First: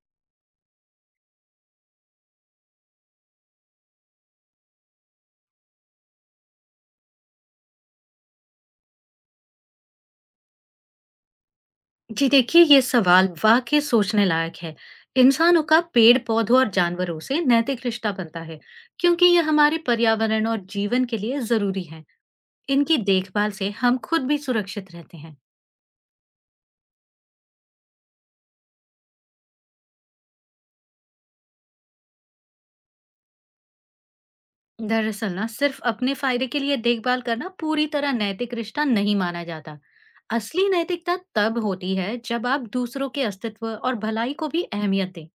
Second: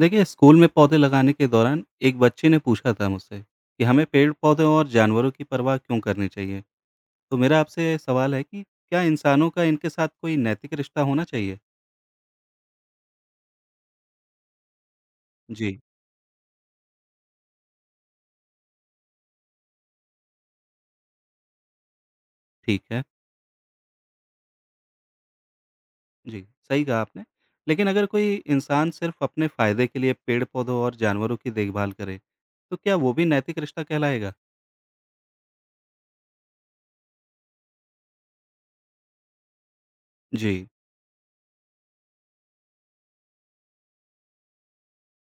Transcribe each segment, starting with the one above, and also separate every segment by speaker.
Speaker 1: देखिए, स्कूल में पौधे लगाने के दौरान एक बच्चे ने पूछा था मुझसे कि हमें पेड़-पौधों और जानवरों की परवाह क्यों करनी चाहिए? तो मेरा आपसे सवाल है कि क्या इंसानों का इनके साथ कोई नैतिक रिश्ता होना चाहिए?
Speaker 2: जी देखिए ये सवाल वाकई सोचने लायक है। इंसानों
Speaker 1: जी,
Speaker 2: का पेड़ पौधों और जानवरों से नैतिक रिश्ता बनता है, क्योंकि ये हमारे पर्यावरण और जीवन के लिए जरूरी है।
Speaker 1: ठीक
Speaker 2: इनकी
Speaker 1: है।
Speaker 2: देखभाल से हम खुद भी सुरक्षित रहते हैं।
Speaker 1: जी, सही कहा आपने। लेकिन अगर कोई इंसान सिर्फ अपने फ़ायदे के लिए पेड़-पौधों और जानवरों की देखभाल करे, तो क्या वो भी नैतिक रिश्ता कहलाएगा?
Speaker 2: दरअसल ना सिर्फ अपने फायदे के लिए देखभाल करना पूरी तरह नैतिक रिश्ता नहीं माना जाता।
Speaker 1: जी,
Speaker 2: असली नैतिकता तब होती है जब आप दूसरों के अस्तित्व और भलाई को भी अहमियत दें।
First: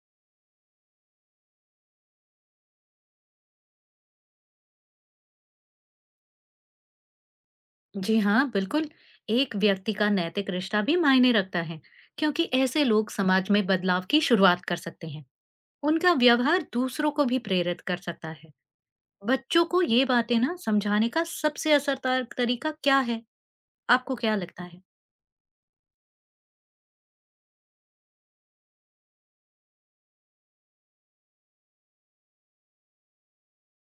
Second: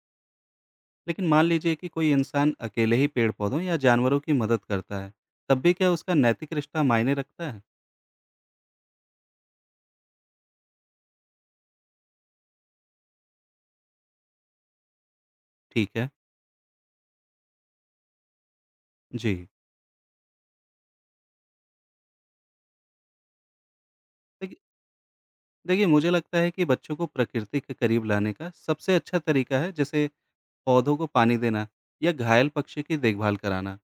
Speaker 1: लेकिन मान लीजिए कि कोई इंसान अकेले ही पेड़-पौधों या जानवरों की मदद करता है, तब भी क्या उसका नैतिक रिश्ता मायने रखता है?
Speaker 2: जी हाँ बिल्कुल। एक व्यक्ति का नैतिक रिश्ता भी मायने रखता है, क्योंकि ऐसे लोग समाज में बदलाव की शुरुआत कर सकते हैं।
Speaker 1: ठीक है।
Speaker 2: उनका व्यवहार दूसरों को भी प्रेरित कर सकता है।
Speaker 1: जी।
Speaker 2: बच्चों को ये बातें ना समझाने का सबसे असरदार तरीका क्या है? आपको क्या लगता है?
Speaker 1: देखिए मुझे लगता है कि बच्चों को प्रकृति के करीब लाने का सबसे अच्छा तरीका है जैसे पौधों को पानी देना या घायल पक्षी की देखभाल कराना।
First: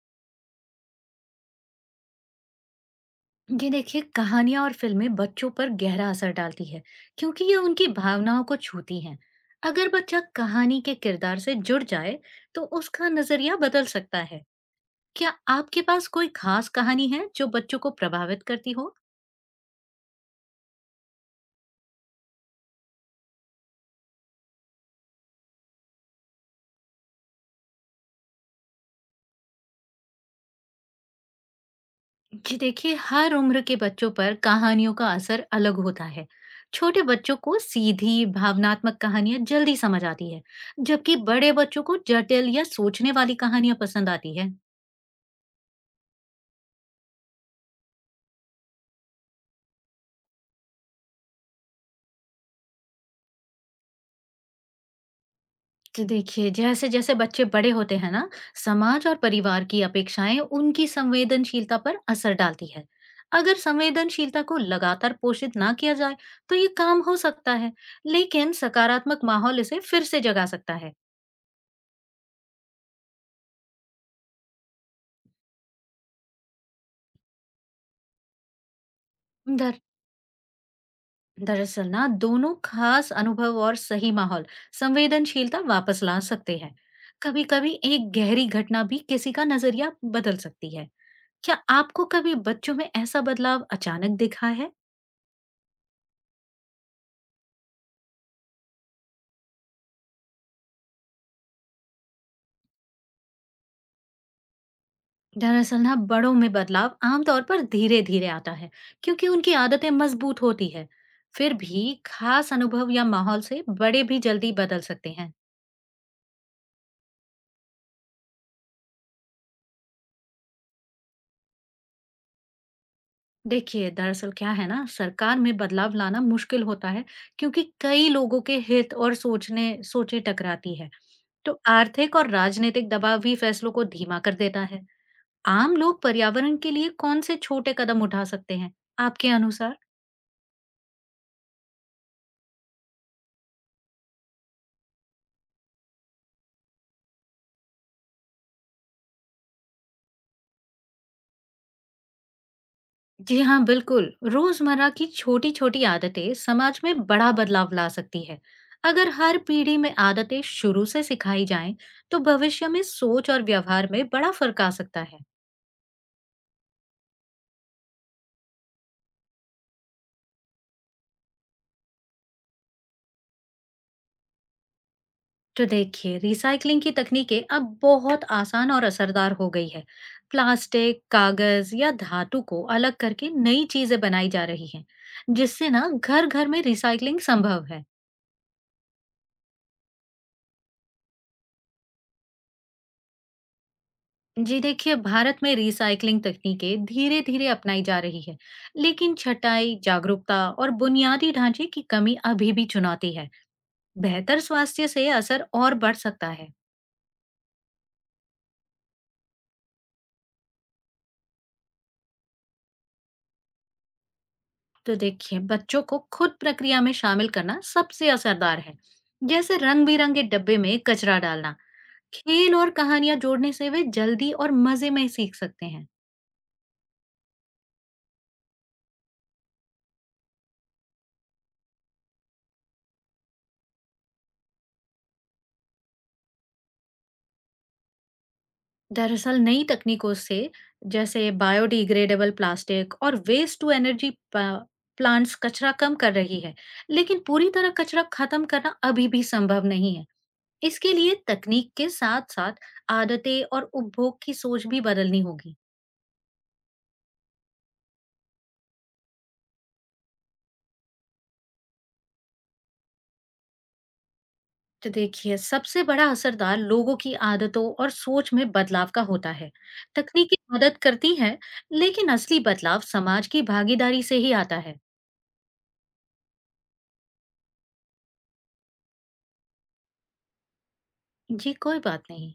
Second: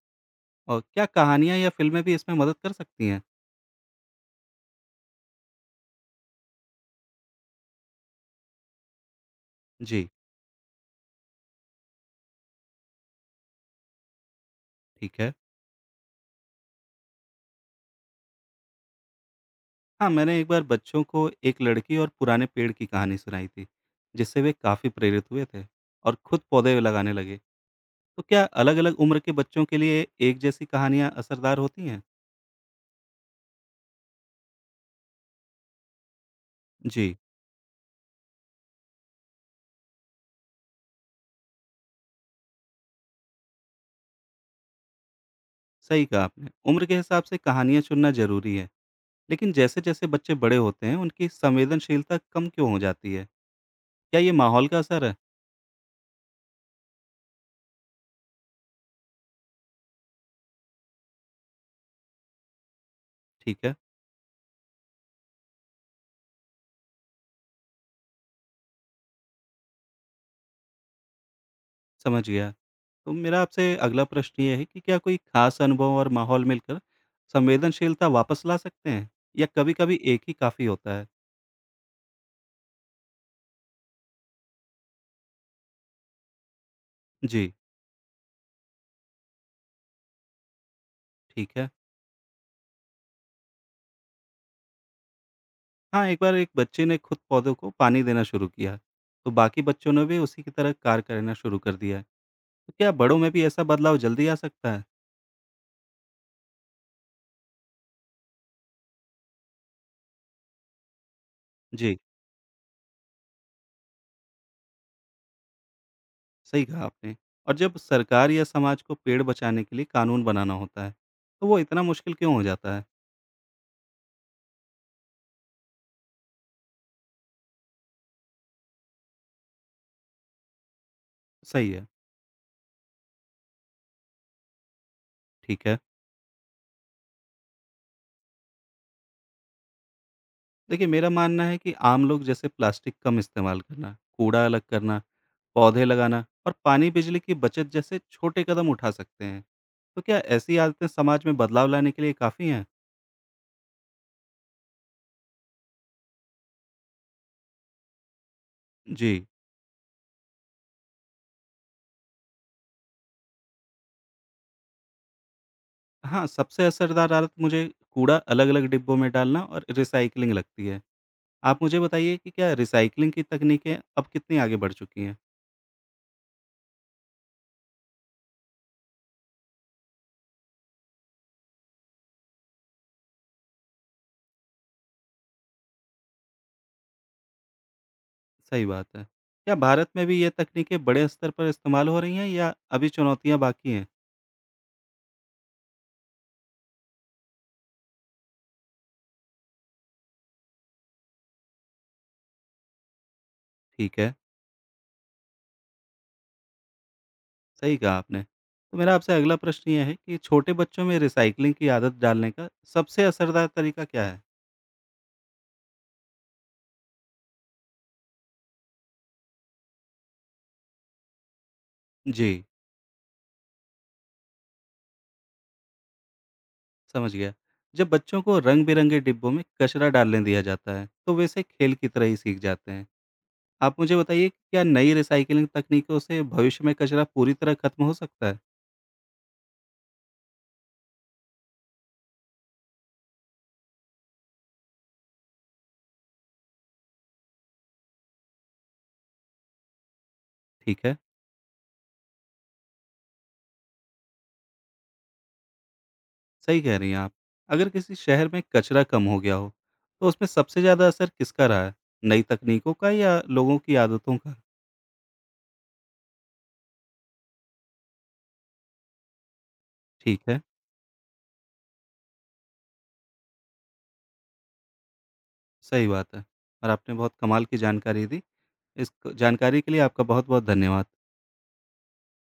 Speaker 1: और क्या कहानियाँ या फिल्में भी इसमें मदद कर सकती हैं?
Speaker 2: जी देखिए कहानियां और फिल्में बच्चों पर गहरा असर डालती है, क्योंकि ये उनकी भावनाओं को छूती हैं। अगर
Speaker 1: जी।
Speaker 2: बच्चा कहानी के किरदार से जुड़ जाए तो उसका नजरिया बदल सकता है।
Speaker 1: ठीक है।
Speaker 2: क्या आपके पास कोई खास कहानी है जो बच्चों को प्रभावित करती हो?
Speaker 1: हाँ, मैंने एक बार बच्चों को एक लड़की और पुराने पेड़ की कहानी सुनाई थी, जिससे वे काफ़ी प्रेरित हुए थे और खुद पौधे लगाने लगे। तो क्या अलग अलग उम्र के बच्चों के लिए एक जैसी कहानियाँ असरदार होती हैं?
Speaker 2: जी देखिए, हर उम्र के बच्चों पर कहानियों का असर अलग होता है। छोटे
Speaker 1: जी।
Speaker 2: बच्चों को सीधी भावनात्मक कहानियां जल्दी समझ आती है, जबकि बड़े बच्चों को जटिल या सोचने वाली कहानियां पसंद आती है।
Speaker 1: सही कहा आपने, उम्र के हिसाब से कहानियाँ चुनना जरूरी है। लेकिन जैसे-जैसे बच्चे बड़े होते हैं, उनकी संवेदनशीलता कम क्यों हो जाती है? क्या ये माहौल का असर है?
Speaker 2: तो देखिए जैसे जैसे बच्चे बड़े होते हैं ना, समाज और परिवार की अपेक्षाएं उनकी संवेदनशीलता पर असर डालती है। अगर
Speaker 1: ठीक है,
Speaker 2: संवेदनशीलता को लगातार पोषित ना किया जाए तो ये काम हो सकता है, लेकिन सकारात्मक माहौल इसे फिर से जगा सकता है।
Speaker 1: समझ गया। तो मेरा आपसे अगला प्रश्न ये है कि क्या कोई खास अनुभव और माहौल मिलकर संवेदनशीलता वापस ला सकते हैं या
Speaker 2: दर
Speaker 1: कभी-कभी एक ही काफ़ी होता है?
Speaker 2: दरअसल ना दोनों खास अनुभव और सही माहौल संवेदनशीलता वापस ला सकते हैं। कभी
Speaker 1: जी,
Speaker 2: कभी एक गहरी घटना भी किसी का नजरिया बदल सकती है। क्या
Speaker 1: ठीक है।
Speaker 2: आपको कभी बच्चों में ऐसा बदलाव अचानक दिखा है?
Speaker 1: हाँ, एक बार एक बच्चे ने खुद पौधों को पानी देना शुरू किया, तो बाकी बच्चों ने भी उसी की तरह कार्य करना शुरू कर दिया। तो क्या बड़ों में भी ऐसा बदलाव जल्दी आ सकता है?
Speaker 2: दरअसल ना बड़ों में बदलाव आमतौर पर धीरे धीरे आता है, क्योंकि उनकी आदतें मजबूत होती है। फिर भी
Speaker 1: जी।
Speaker 2: खास अनुभव या माहौल से बड़े भी जल्दी बदल सकते हैं।
Speaker 1: सही कहा आपने। और जब सरकार या समाज को पेड़ बचाने के लिए कानून बनाना होता है, तो वो इतना मुश्किल क्यों हो जाता है?
Speaker 2: देखिए दरअसल क्या है ना सरकार में बदलाव लाना मुश्किल होता है, क्योंकि कई लोगों के हित और सोचने सोचे टकराती है। तो
Speaker 1: सही है,
Speaker 2: आर्थिक और राजनीतिक दबाव भी फैसलों को धीमा कर देता है।
Speaker 1: ठीक
Speaker 2: आम
Speaker 1: है।
Speaker 2: लोग पर्यावरण के लिए कौन से छोटे कदम उठा सकते हैं? आपके अनुसार?
Speaker 1: देखिए मेरा मानना है कि आम लोग जैसे प्लास्टिक कम इस्तेमाल करना, कूड़ा अलग करना, पौधे लगाना और पानी बिजली की बचत जैसे छोटे कदम उठा सकते हैं। तो क्या ऐसी आदतें समाज में बदलाव लाने के लिए काफ़ी हैं?
Speaker 2: जी हाँ, बिल्कुल। रोज़मर्रा की छोटी-छोटी आदतें समाज में बड़ा बदलाव ला सकती है। अगर
Speaker 1: जी।
Speaker 2: हर पीढ़ी में आदतें शुरू से सिखाई जाएं, तो भविष्य में सोच और व्यवहार में बड़ा फ़र्क आ सकता है।
Speaker 1: हाँ, सबसे असरदार आदत मुझे कूड़ा अलग-अलग डिब्बों में डालना और रिसाइक्लिंग लगती है। आप मुझे बताइए कि क्या रिसाइक्लिंग की तकनीकें अब कितनी आगे बढ़ चुकी हैं?
Speaker 2: तो देखिए, रिसाइकलिंग की तकनीकें अब बहुत आसान और असरदार हो गई है। प्लास्टिक, कागज़ या धातु को अलग करके नई चीज़ें बनाई जा रही हैं, जिससे ना घर-घर में रिसाइकलिंग संभव है।
Speaker 1: सही बात है। क्या भारत में भी ये तकनीकें बड़े स्तर पर इस्तेमाल हो रही हैं या अभी चुनौतियाँ बाकी हैं?
Speaker 2: जी देखिए भारत में रिसाइकलिंग तकनीकें धीरे धीरे अपनाई जा रही है, लेकिन छटाई जागरूकता और बुनियादी ढांचे की कमी अभी भी चुनौती है।
Speaker 1: ठीक है,
Speaker 2: बेहतर स्वास्थ्य से असर और बढ़ सकता है।
Speaker 1: सही कहा आपने। तो मेरा आपसे अगला प्रश्न ये है कि छोटे बच्चों में रिसाइक्लिंग की आदत डालने का सबसे असरदार तरीका क्या है?
Speaker 2: तो देखिए बच्चों को खुद प्रक्रिया में शामिल करना सबसे असरदार है, जैसे रंग बिरंगे डब्बे में कचरा डालना।
Speaker 1: जी,
Speaker 2: खेल और कहानियां जोड़ने से वे जल्दी और मजे में सीख सकते हैं।
Speaker 1: समझ गया। जब बच्चों को रंग-बिरंगे डिब्बों में कचरा डालने दिया जाता है, तो वे इसे खेल की तरह ही सीख जाते हैं। आप मुझे बताइए कि क्या नई रिसाइक्लिंग तकनीकों से भविष्य में कचरा पूरी तरह खत्म हो सकता है?
Speaker 2: दरअसल नई तकनीकों से, जैसे बायोडिग्रेडेबल प्लास्टिक और वेस्ट टू एनर्जी प्लांट्स कचरा कम कर रही है, लेकिन पूरी तरह कचरा खत्म करना अभी भी संभव नहीं है।
Speaker 1: ठीक
Speaker 2: इसके
Speaker 1: है।
Speaker 2: लिए तकनीक के साथ साथ आदतें और उपभोग की सोच भी बदलनी होगी।
Speaker 1: सही कह रही हैं आप। अगर किसी शहर में कचरा कम हो गया हो, तो उसमें सबसे ज़्यादा असर किसका रहा है? नई तकनीकों का या लोगों की आदतों का?
Speaker 2: तो देखिए सबसे बड़ा असरदार लोगों की आदतों और सोच में बदलाव का होता है।
Speaker 1: ठीक
Speaker 2: तकनीकी
Speaker 1: है,
Speaker 2: मदद करती है, लेकिन असली बदलाव समाज की भागीदारी से ही आता है।
Speaker 1: सही बात है। और आपने बहुत कमाल की जानकारी दी। इस क जानकारी के लिए आपका बहुत-बहुत धन्यवाद।
Speaker 2: जी कोई बात नहीं।